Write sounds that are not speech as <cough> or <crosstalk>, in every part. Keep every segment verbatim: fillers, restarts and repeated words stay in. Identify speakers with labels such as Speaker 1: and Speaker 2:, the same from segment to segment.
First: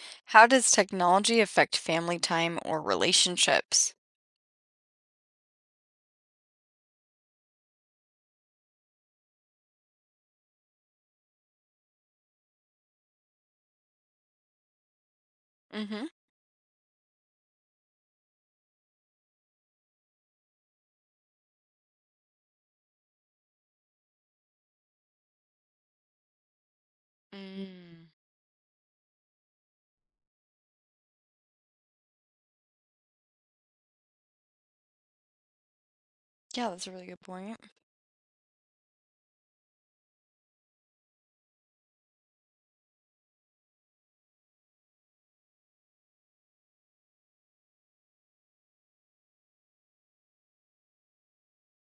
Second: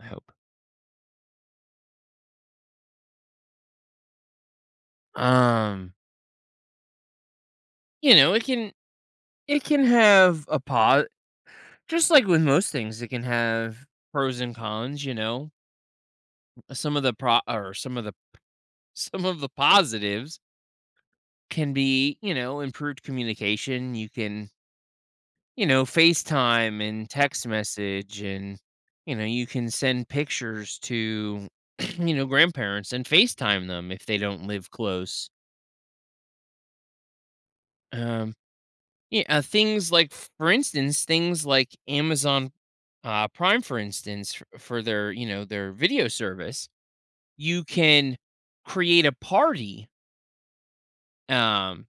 Speaker 1: I hope.
Speaker 2: How does technology affect family time or relationships?
Speaker 1: Um, you know, it can it can have a pos just like with most things, it can have pros and cons, you know.
Speaker 2: Mm-hmm.
Speaker 1: Some of the pro or some of the <laughs> some of the positives can be, you know, improved communication. You can, you know, FaceTime and text
Speaker 2: Mm.
Speaker 1: message and you know, you can send pictures to <clears throat> you know, grandparents and FaceTime them if they don't live close.
Speaker 2: Yeah, that's a really good point.
Speaker 1: Um, Yeah, uh, things like, for instance, things like Amazon uh, Prime, for instance, f- for their you know their video service, you can create a party, um,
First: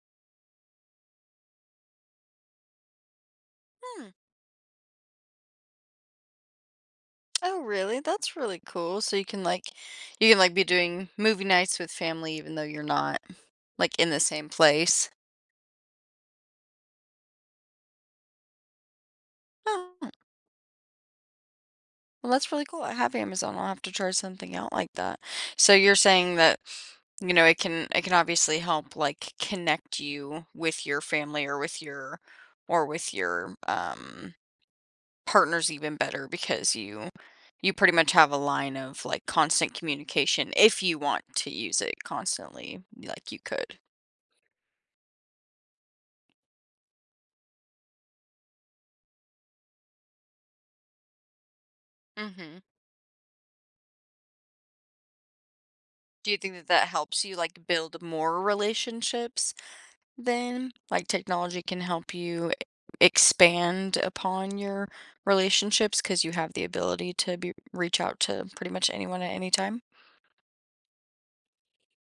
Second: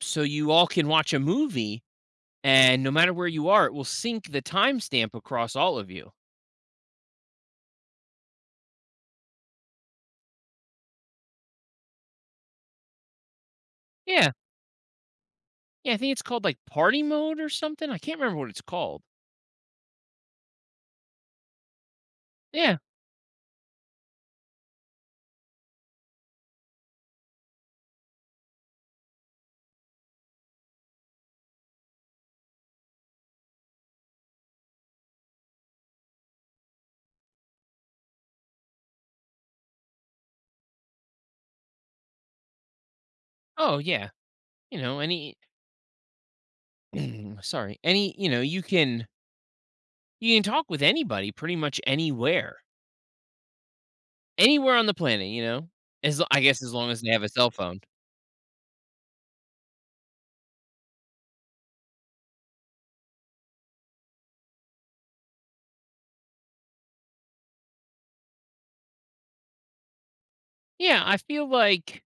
Speaker 1: so you all can watch a movie, and no matter where you are, it will
Speaker 2: Hmm.
Speaker 1: sync the timestamp across all of you.
Speaker 2: Oh, really? That's really cool. So you can like you can like be doing movie nights with family even though you're not like in the
Speaker 1: Yeah,
Speaker 2: same place.
Speaker 1: yeah, I think it's called like party mode or something. I can't remember what it's called.
Speaker 2: Oh, well, that's really
Speaker 1: Yeah.
Speaker 2: cool. I have Amazon. I'll have to try something out like that. So you're saying that you know, it can it can obviously help like connect you with your family or with your or with your um partner's even better because you you pretty much have a line of, like, constant communication. If you want to use it constantly, like, you
Speaker 1: Oh
Speaker 2: could.
Speaker 1: yeah. You know, any <clears throat> sorry, any you know you can you can talk with anybody pretty much
Speaker 2: Mhm.
Speaker 1: anywhere. Anywhere on the planet, you know? As
Speaker 2: Do you
Speaker 1: I
Speaker 2: think
Speaker 1: guess
Speaker 2: that
Speaker 1: as
Speaker 2: that
Speaker 1: long as they
Speaker 2: helps
Speaker 1: have a
Speaker 2: you,
Speaker 1: cell
Speaker 2: like,
Speaker 1: phone.
Speaker 2: build more relationships then? Like, technology can help you e, expand upon your relationships because you have the ability to be reach out to pretty much anyone at any time?
Speaker 1: Yeah, I feel like,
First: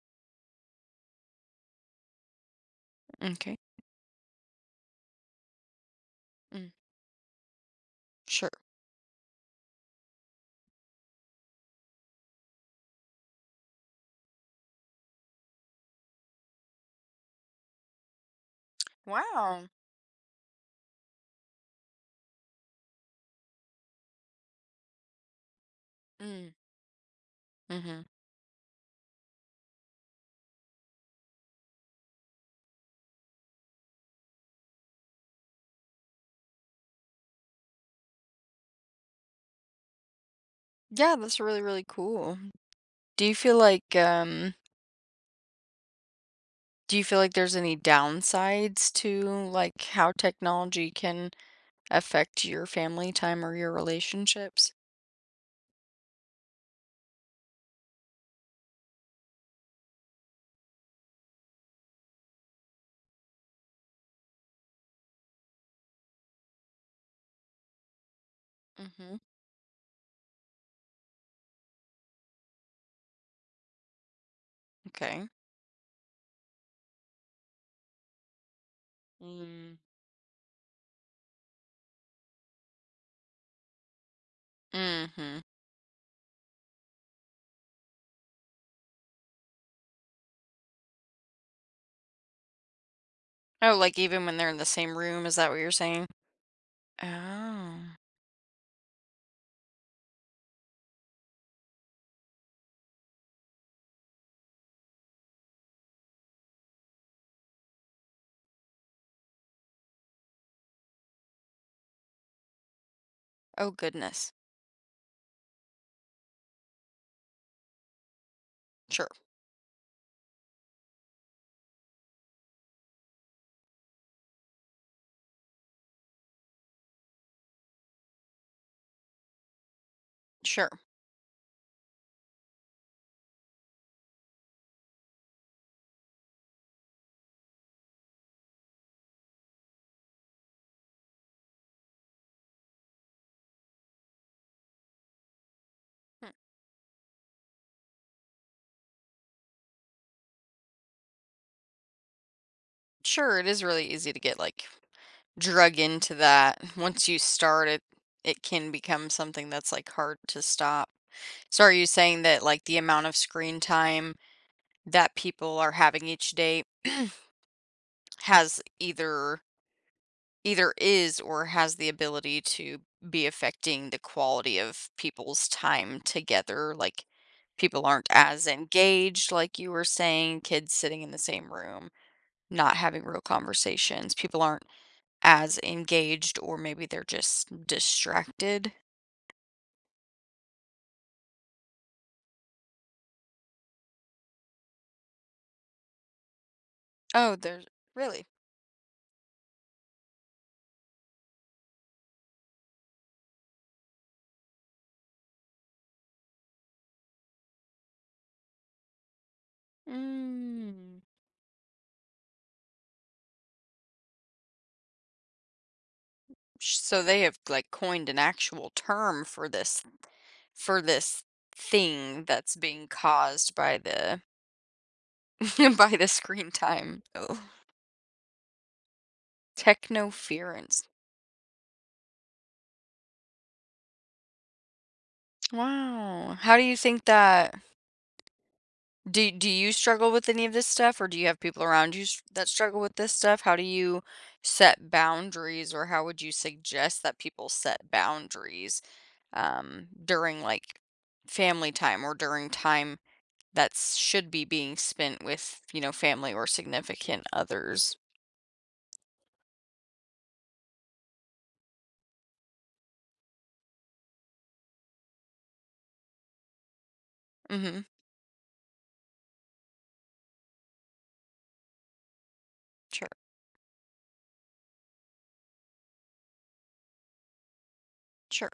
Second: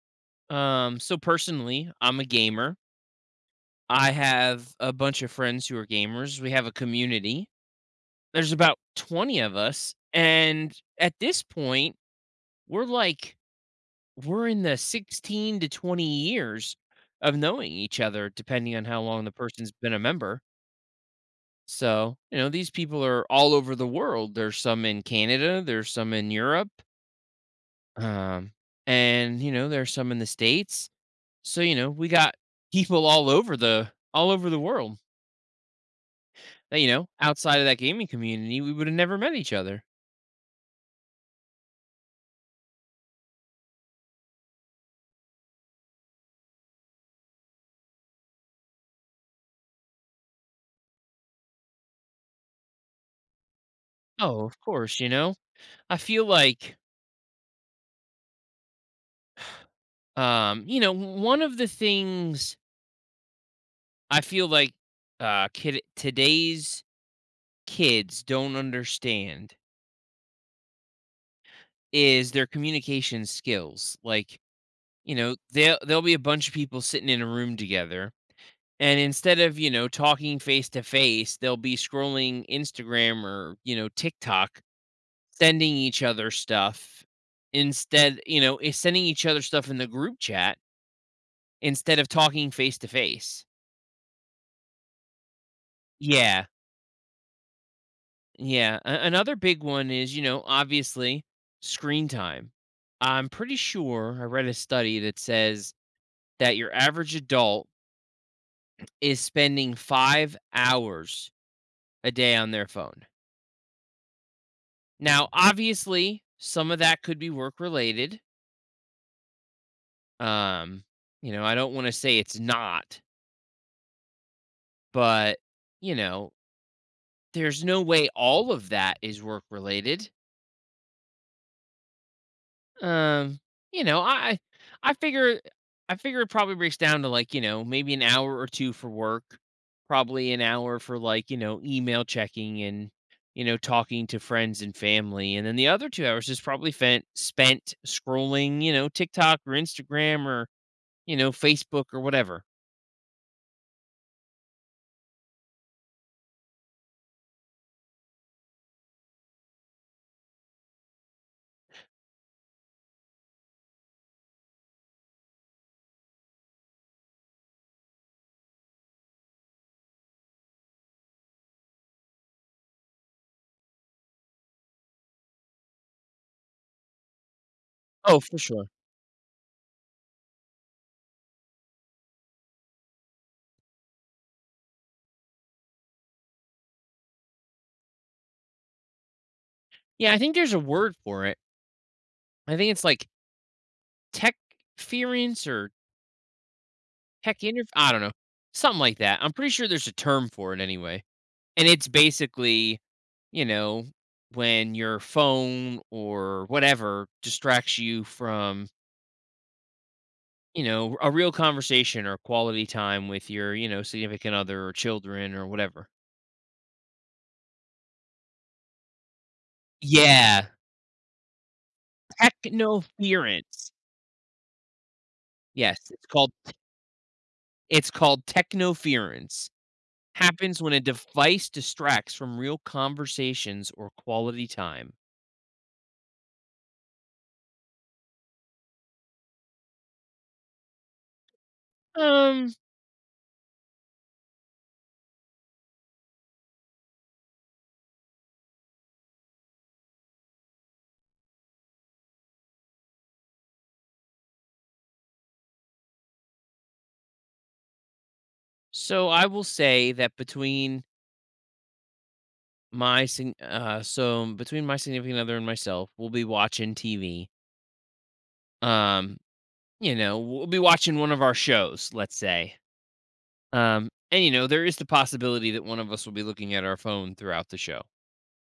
Speaker 1: um so personally, I'm a gamer.
Speaker 2: Okay.
Speaker 1: I have a bunch of friends who are gamers. We have
Speaker 2: Mm.
Speaker 1: a community.
Speaker 2: Sure.
Speaker 1: There's about twenty of us, and at this point, we're like we're in the sixteen to twenty years of knowing each other depending on how long the
Speaker 2: Wow.
Speaker 1: person's been a member. So, you know, these people are all over the world. There's some in Canada, there's some in
Speaker 2: Mm.
Speaker 1: Europe.
Speaker 2: Mhm.
Speaker 1: Um, and you know, there's some in the States. So, you know, we got <laughs> people all over the all over the world that, you know, outside of that gaming community, we would have never met each other.
Speaker 2: Yeah, that's really, really cool. Do you feel like, um do you feel like there's any downsides to, like, how technology can affect your family time or your
Speaker 1: Oh, of
Speaker 2: relationships?
Speaker 1: course, you know. I feel like um, you know, one of the things I feel like uh kid today's kids don't
Speaker 2: Mhm.
Speaker 1: understand is their communication skills. Like, you
Speaker 2: Okay.
Speaker 1: know, they'll there'll be a bunch of people sitting in a room together and instead of you
Speaker 2: Mm.
Speaker 1: know talking face to face, they'll be scrolling Instagram or you know TikTok
Speaker 2: Mhm.
Speaker 1: sending each other stuff instead you know is sending each other stuff in the group chat instead of talking face to face.
Speaker 2: Oh, like, even when they're in the same room, is that what you're saying?
Speaker 1: Yeah,
Speaker 2: Oh.
Speaker 1: yeah. A- another big one is you know obviously screen time. I'm pretty sure I read a study that says that your average adult is spending five hours a day on their phone.
Speaker 2: Oh, goodness.
Speaker 1: Now, obviously, some of that could be work related.
Speaker 2: Sure,
Speaker 1: Um, you know, I don't want to say it's not, but you know, there's no way all of that is work related.
Speaker 2: sure.
Speaker 1: Um, you know, I I figure I figure it probably breaks down to like, you know, maybe an hour or two for work, probably an hour for like, you know, email checking and you know, talking to friends and family. And then the other two
Speaker 2: Hmm.
Speaker 1: hours is probably fen- spent scrolling, you know, TikTok or Instagram, you know, Facebook or whatever.
Speaker 2: Sure, it is really easy to get, like, drug into that. <laughs> Once you start it, it can become something that's, like, hard to stop. So are you saying that, like, the amount of screen time that people are having each day <clears throat> has either either is or has the ability to be affecting the quality of people's time together, like people aren't
Speaker 1: Oh, for
Speaker 2: as
Speaker 1: sure.
Speaker 2: engaged, like you were saying, kids sitting in the same room not having real conversations, people aren't as engaged, or maybe they're just distracted.
Speaker 1: Yeah, I think there's a word for it. I think it's like techference or
Speaker 2: Oh,
Speaker 1: tech inter
Speaker 2: there's
Speaker 1: I don't know,
Speaker 2: really.
Speaker 1: something like that. I'm pretty sure there's a term for it anyway. And it's basically, you know, when your phone or whatever distracts you from, you know,
Speaker 2: Mm.
Speaker 1: a real conversation or quality time with your, you know, significant other or children or whatever.
Speaker 2: So they have, like, coined an actual term for this?
Speaker 1: Yeah,
Speaker 2: For this thing that's being caused
Speaker 1: technoference.
Speaker 2: by the <laughs>
Speaker 1: Yes,
Speaker 2: by
Speaker 1: it's
Speaker 2: the
Speaker 1: called
Speaker 2: screen time. Oh,
Speaker 1: it's called technoference. Happens when a
Speaker 2: technoference.
Speaker 1: device distracts from real conversations or quality time?
Speaker 2: Wow. How do you think that do do you struggle with any of this stuff, or do you have people around you s- that
Speaker 1: Um,
Speaker 2: struggle with this stuff? How do you set boundaries, or how would you suggest that people set boundaries um during like family time or during time that should be being spent with, you know, family or significant others?
Speaker 1: So I will say that between my sig- uh so between my significant other and myself, we'll be watching T V.
Speaker 2: Mhm.
Speaker 1: Um, you know, we'll be watching one of our shows, let's say.
Speaker 2: Sure.
Speaker 1: Um, and you know, there is the possibility that one of us will be looking at our phone throughout the show.
Speaker 2: Sure.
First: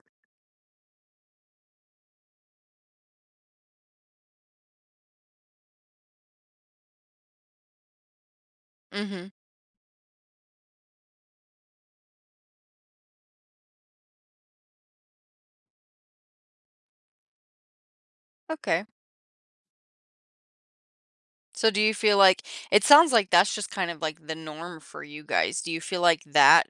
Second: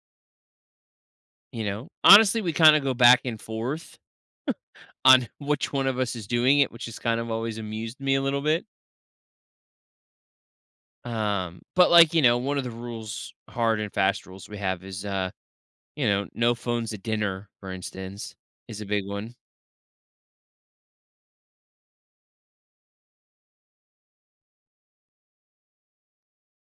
Speaker 1: You know, honestly, we kind of go back and forth on <laughs> which one of us is doing it, which has kind of always amused me a little bit.
Speaker 2: Mhm.
Speaker 1: Um, but like, you know, one of the rules, hard and fast rules we have is, uh, you know, no phones at dinner, for instance, is
Speaker 2: Okay.
Speaker 1: a big one.
Speaker 2: So do you feel like it sounds like that's just kind of like the norm for you guys. Do you feel like that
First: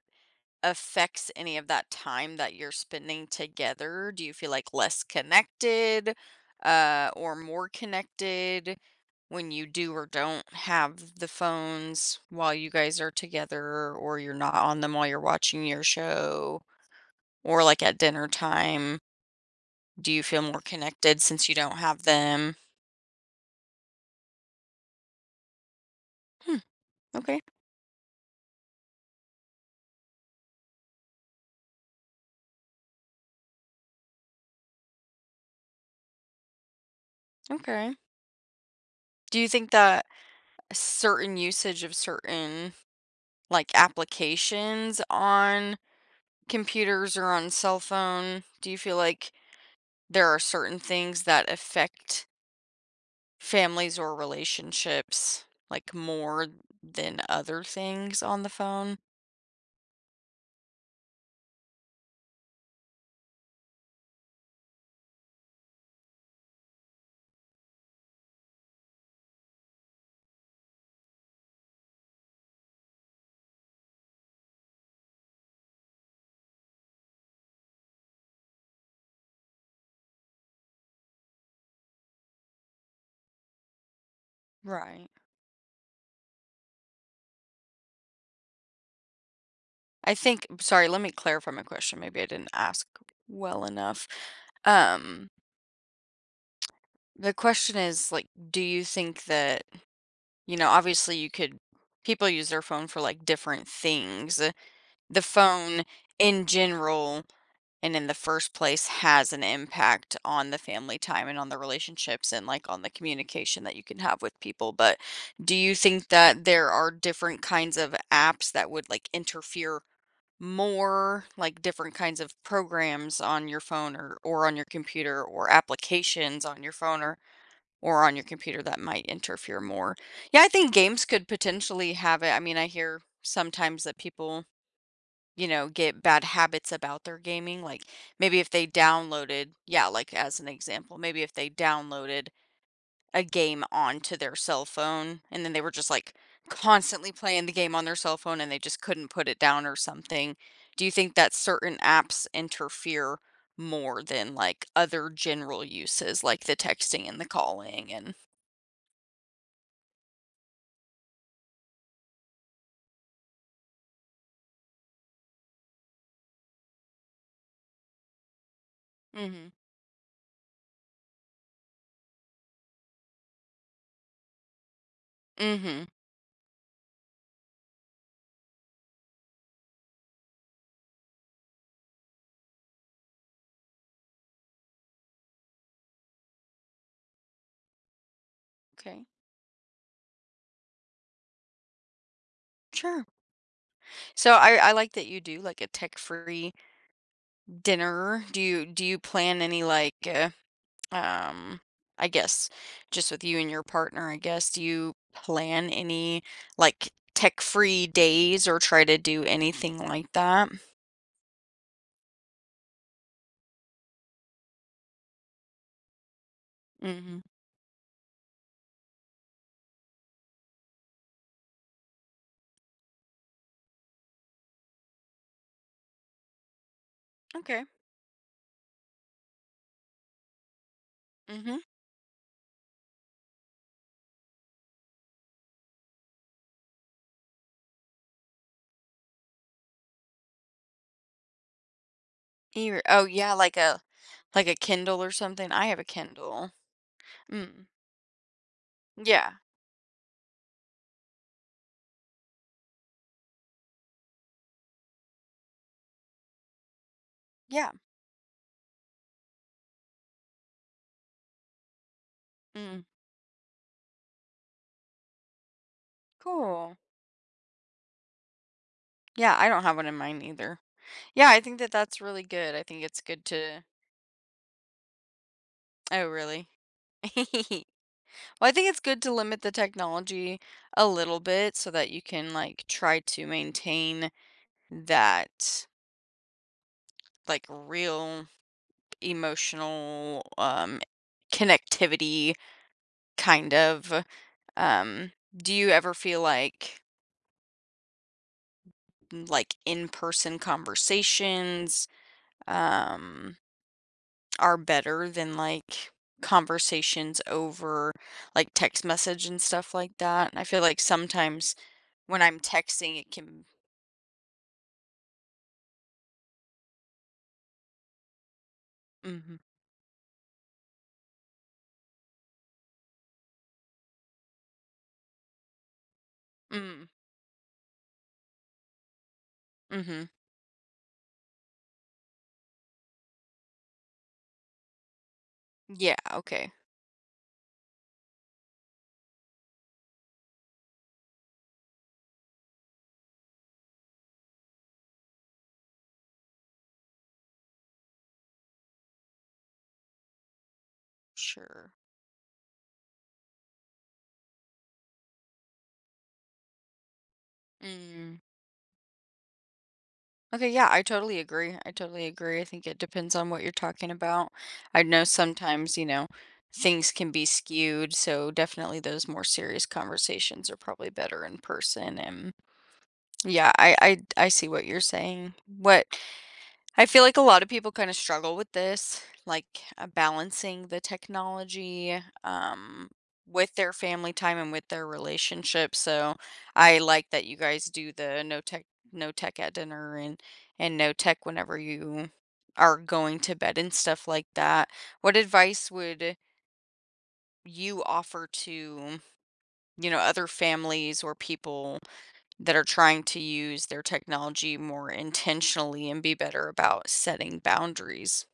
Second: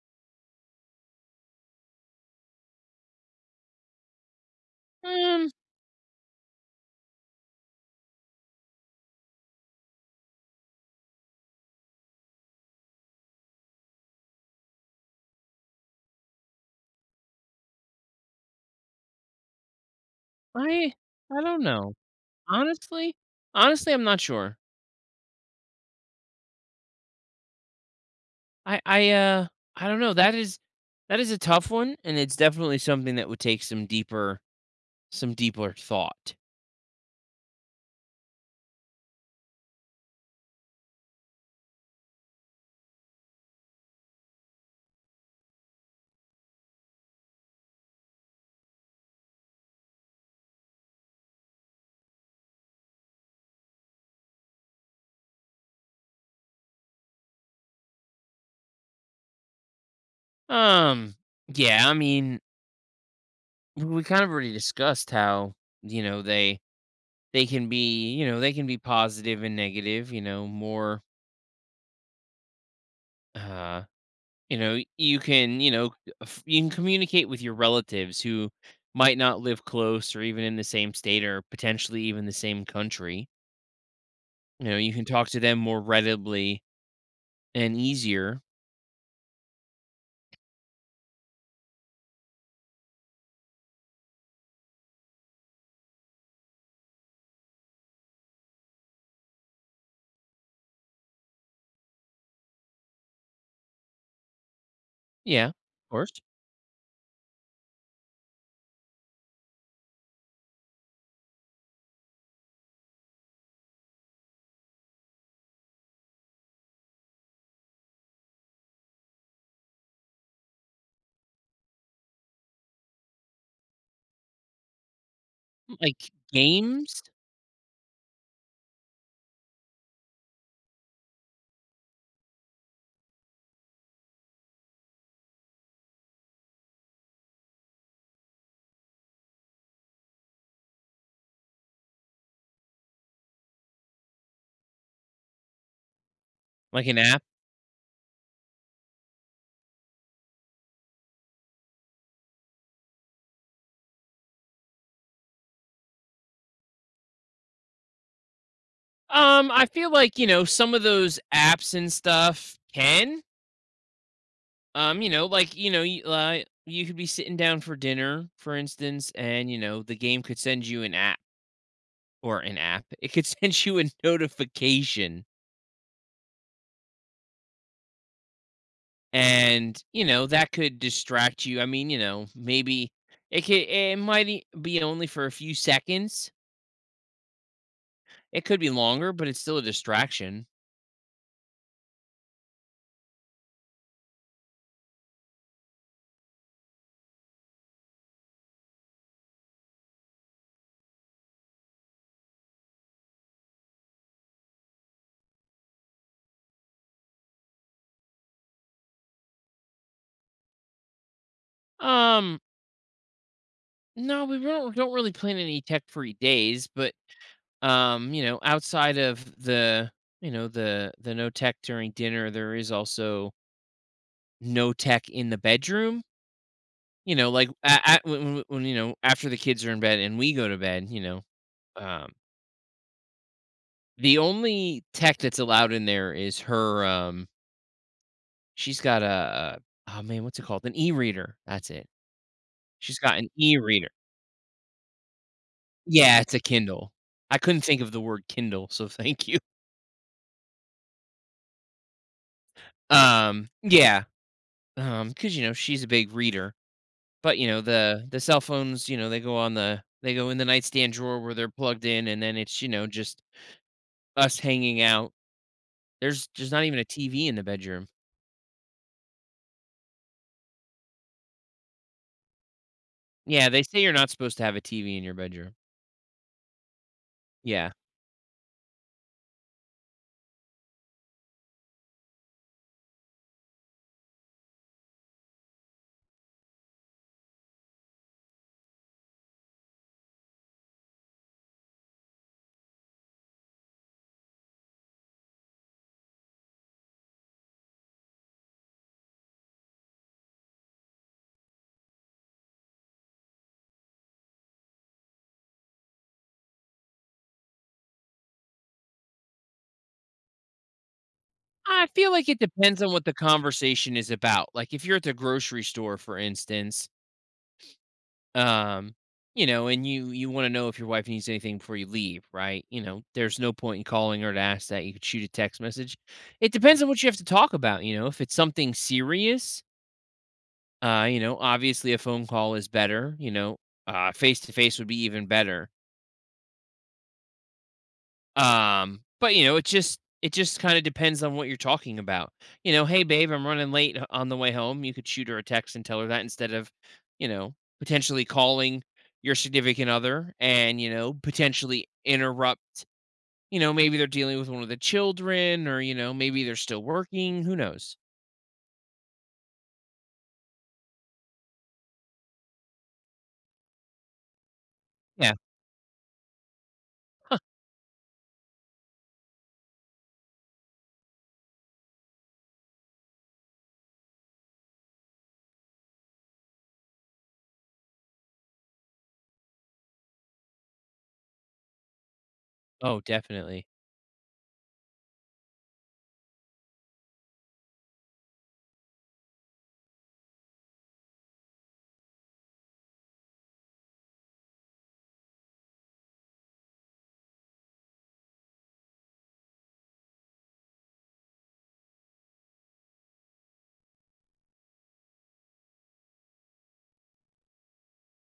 Speaker 2: affects any of that time that you're spending together? Do you feel like less
Speaker 1: Um,
Speaker 2: connected uh or more connected when you do or don't have the phones while you guys are together, or you're not on them while you're watching your show or like at dinner time? Do you feel more
Speaker 1: I
Speaker 2: connected
Speaker 1: I
Speaker 2: since you
Speaker 1: don't
Speaker 2: don't
Speaker 1: know.
Speaker 2: have them?
Speaker 1: Honestly, honestly, I'm not sure.
Speaker 2: Hmm. Okay.
Speaker 1: I I uh I don't know. That is that is a tough one, and it's definitely something that would take some deeper some deeper thought.
Speaker 2: Okay. Do you think that a certain usage of certain, like, applications on computers or on cell phone, do you feel like there are certain things that affect families or relationships, like, more than other things on the phone?
Speaker 1: Um, yeah, I mean, we we kind of already discussed how you know they they can be you know they can be positive and negative. You know, more uh you know you can you know f- you can communicate with your relatives who might not live close or even in the same state or potentially even the same country. You know you can
Speaker 2: Right.
Speaker 1: talk to them more readily and easier.
Speaker 2: I think sorry, let me clarify my question, maybe I didn't ask well enough. Um, the question is, like, do you think that You know, obviously you could people use their phone for, like, different things. Uh, The
Speaker 1: Yeah,
Speaker 2: phone
Speaker 1: of course.
Speaker 2: in general and in the first place has an impact on the family time and on the relationships and, like, on the communication that you can have with people, but do you think that there are different kinds of apps that would, like, interfere more, like, different kinds of programs on your phone or or on your computer or
Speaker 1: Like
Speaker 2: applications on your phone
Speaker 1: games,
Speaker 2: or or on your computer that might interfere more. Yeah, I think games could potentially have it. I mean, I hear sometimes that people, you know, get bad habits about their gaming. Like maybe if they downloaded, yeah, like as an example, maybe if they downloaded a game onto their cell phone and then they were just like
Speaker 1: like an
Speaker 2: constantly
Speaker 1: app.
Speaker 2: playing the game on their cell phone and they just couldn't put it down or something. Do you think that certain apps interfere more than like other general uses like the texting and the calling and.
Speaker 1: um I feel like you know some of those apps and stuff can, um you know like you know you, uh, you could be sitting down for dinner for instance and
Speaker 2: Mhm.
Speaker 1: you know the game could send you an app or an app, it could <laughs> send you a notification,
Speaker 2: Mhm.
Speaker 1: and, you know, that could distract you. I mean, you know, maybe it could, it might e- be only for a few seconds. It could be
Speaker 2: Okay.
Speaker 1: longer, but it's still a distraction.
Speaker 2: Sure. So I I like that you do like a tech-free dinner. Do you do you plan any like uh, um I guess just with you and your partner, I guess, do you plan any like tech-free days or try to do anything like that?
Speaker 1: Um, no, we don't, don't really plan any tech-free days, but
Speaker 2: Mhm.
Speaker 1: um, you know, outside of the, you know, the the no tech during dinner, there is also no tech in the bedroom. You know, like
Speaker 2: Okay.
Speaker 1: at, when, when when, you know after the kids are in bed and we go to bed, you know,
Speaker 2: Mhm.
Speaker 1: Um, the only tech that's allowed in there is her, um she's got a a oh, man, what's it called? An e-reader, that's it.
Speaker 2: Here.
Speaker 1: She's
Speaker 2: Oh
Speaker 1: got an
Speaker 2: yeah, like a
Speaker 1: e-reader.
Speaker 2: like a Kindle or something. I have a
Speaker 1: Yeah, it's a
Speaker 2: Kindle.
Speaker 1: Kindle. I couldn't
Speaker 2: Mm.
Speaker 1: think of the word Kindle, so <laughs> thank
Speaker 2: Yeah.
Speaker 1: you. Um, yeah, um, because you know, she's a big reader, but, you know,
Speaker 2: Yeah.
Speaker 1: the the cell phones, you know, they go on the they go in the nightstand drawer where they're plugged in, and then it's, you
Speaker 2: Mm.
Speaker 1: know, just us hanging out. There's there's not
Speaker 2: Cool.
Speaker 1: even a T V in the bedroom.
Speaker 2: Yeah, I don't have one in mind either. Yeah, I think that that's really good. I think it's good
Speaker 1: Yeah, they
Speaker 2: to.
Speaker 1: say you're not supposed to have a T V in your bedroom.
Speaker 2: Oh, really? <laughs>
Speaker 1: Yeah.
Speaker 2: Well, I think it's good to limit the technology a little bit so that you can, like, try to maintain that, like, real emotional, um, connectivity kind of. Um, do you ever feel like like in-person conversations, um are better than like conversations over like text message and stuff like that. I feel like sometimes
Speaker 1: I feel
Speaker 2: when
Speaker 1: like it
Speaker 2: I'm
Speaker 1: depends on
Speaker 2: texting,
Speaker 1: what
Speaker 2: it
Speaker 1: the
Speaker 2: can.
Speaker 1: conversation is about. Like if you're at the grocery store, for instance, um,
Speaker 2: Mm-hmm.
Speaker 1: you know, and you you want to know if your wife needs anything before you leave, right? You know, there's no point in calling her to ask that. You could shoot a text message. It depends
Speaker 2: Mm,
Speaker 1: on what you have to talk about. You know, if it's something serious,
Speaker 2: mm-hmm.
Speaker 1: uh, you know, obviously a phone call is better. You know, uh, face to face would be even better.
Speaker 2: Yeah. Okay.
Speaker 1: Um, but you know, it just it just kind of depends on what you're talking about. You know, hey babe, I'm running late h- on the way home. You could shoot her a text and tell her that instead of, you know, potentially calling your significant other and, you know,
Speaker 2: Sure.
Speaker 1: potentially interrupt, you know, maybe they're dealing with one of the children or, you know, maybe they're still working, who knows.
Speaker 2: Mm. Okay. Yeah. I totally agree. I totally agree. I think it depends on what you're talking about. I know
Speaker 1: Yeah.
Speaker 2: sometimes, you know, things can be skewed. So definitely those more serious conversations are probably better in person. And yeah, I, I, I see what you're saying. What I feel like a lot of people kind of struggle with this, like uh, balancing the technology um,
Speaker 1: Oh,
Speaker 2: with
Speaker 1: definitely.
Speaker 2: their family time and with their relationship. So I like that you guys do the no tech, no tech at dinner and and no tech whenever you are going to bed and stuff like that. What advice would you offer to, you know, other families or people that are trying to use their technology more intentionally and be better about setting boundaries?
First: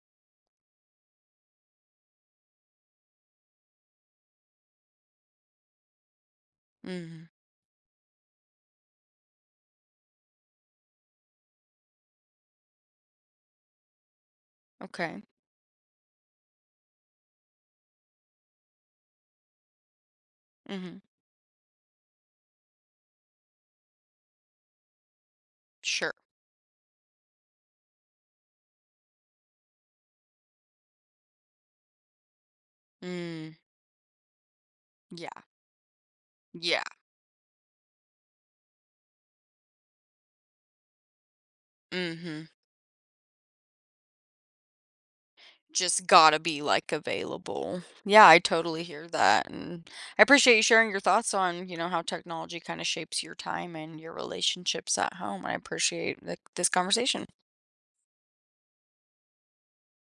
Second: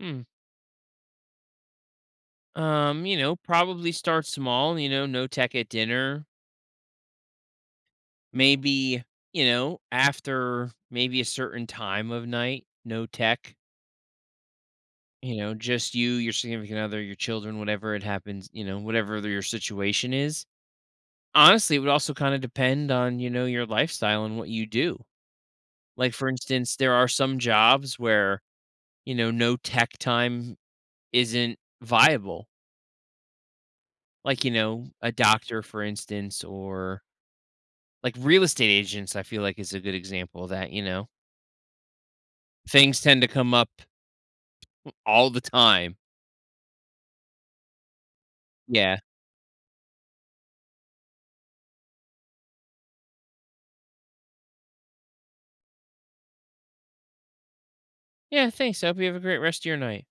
Speaker 1: Hmm. Um, you know, probably start small, you know, no tech at dinner.
Speaker 2: Mhm.
Speaker 1: Maybe, you know, after maybe a certain time of night, no tech,
Speaker 2: Okay.
Speaker 1: you know, just you, your significant other, your children, whatever it happens, you know, whatever your situation is.
Speaker 2: Mhm.
Speaker 1: Honestly, it would also kind of depend on, you know, your lifestyle and what you do.
Speaker 2: Sure.
Speaker 1: Like, for instance, there are some jobs where, you know, no tech time isn't viable.
Speaker 2: Mm.
Speaker 1: Like, you know, a
Speaker 2: Yeah.
Speaker 1: doctor, for instance,
Speaker 2: Yeah.
Speaker 1: or like real estate agents, I feel like is a good example of that, you know.
Speaker 2: Mhm.
Speaker 1: Things tend to come up all the time.
Speaker 2: Just gotta be like available. Yeah, I totally
Speaker 1: Yeah.
Speaker 2: hear that, and I appreciate you sharing your thoughts on you know how technology kind of shapes your time and your relationships at home. I appreciate like this conversation.
Speaker 1: Yeah, thanks. I hope you have a great rest of your night.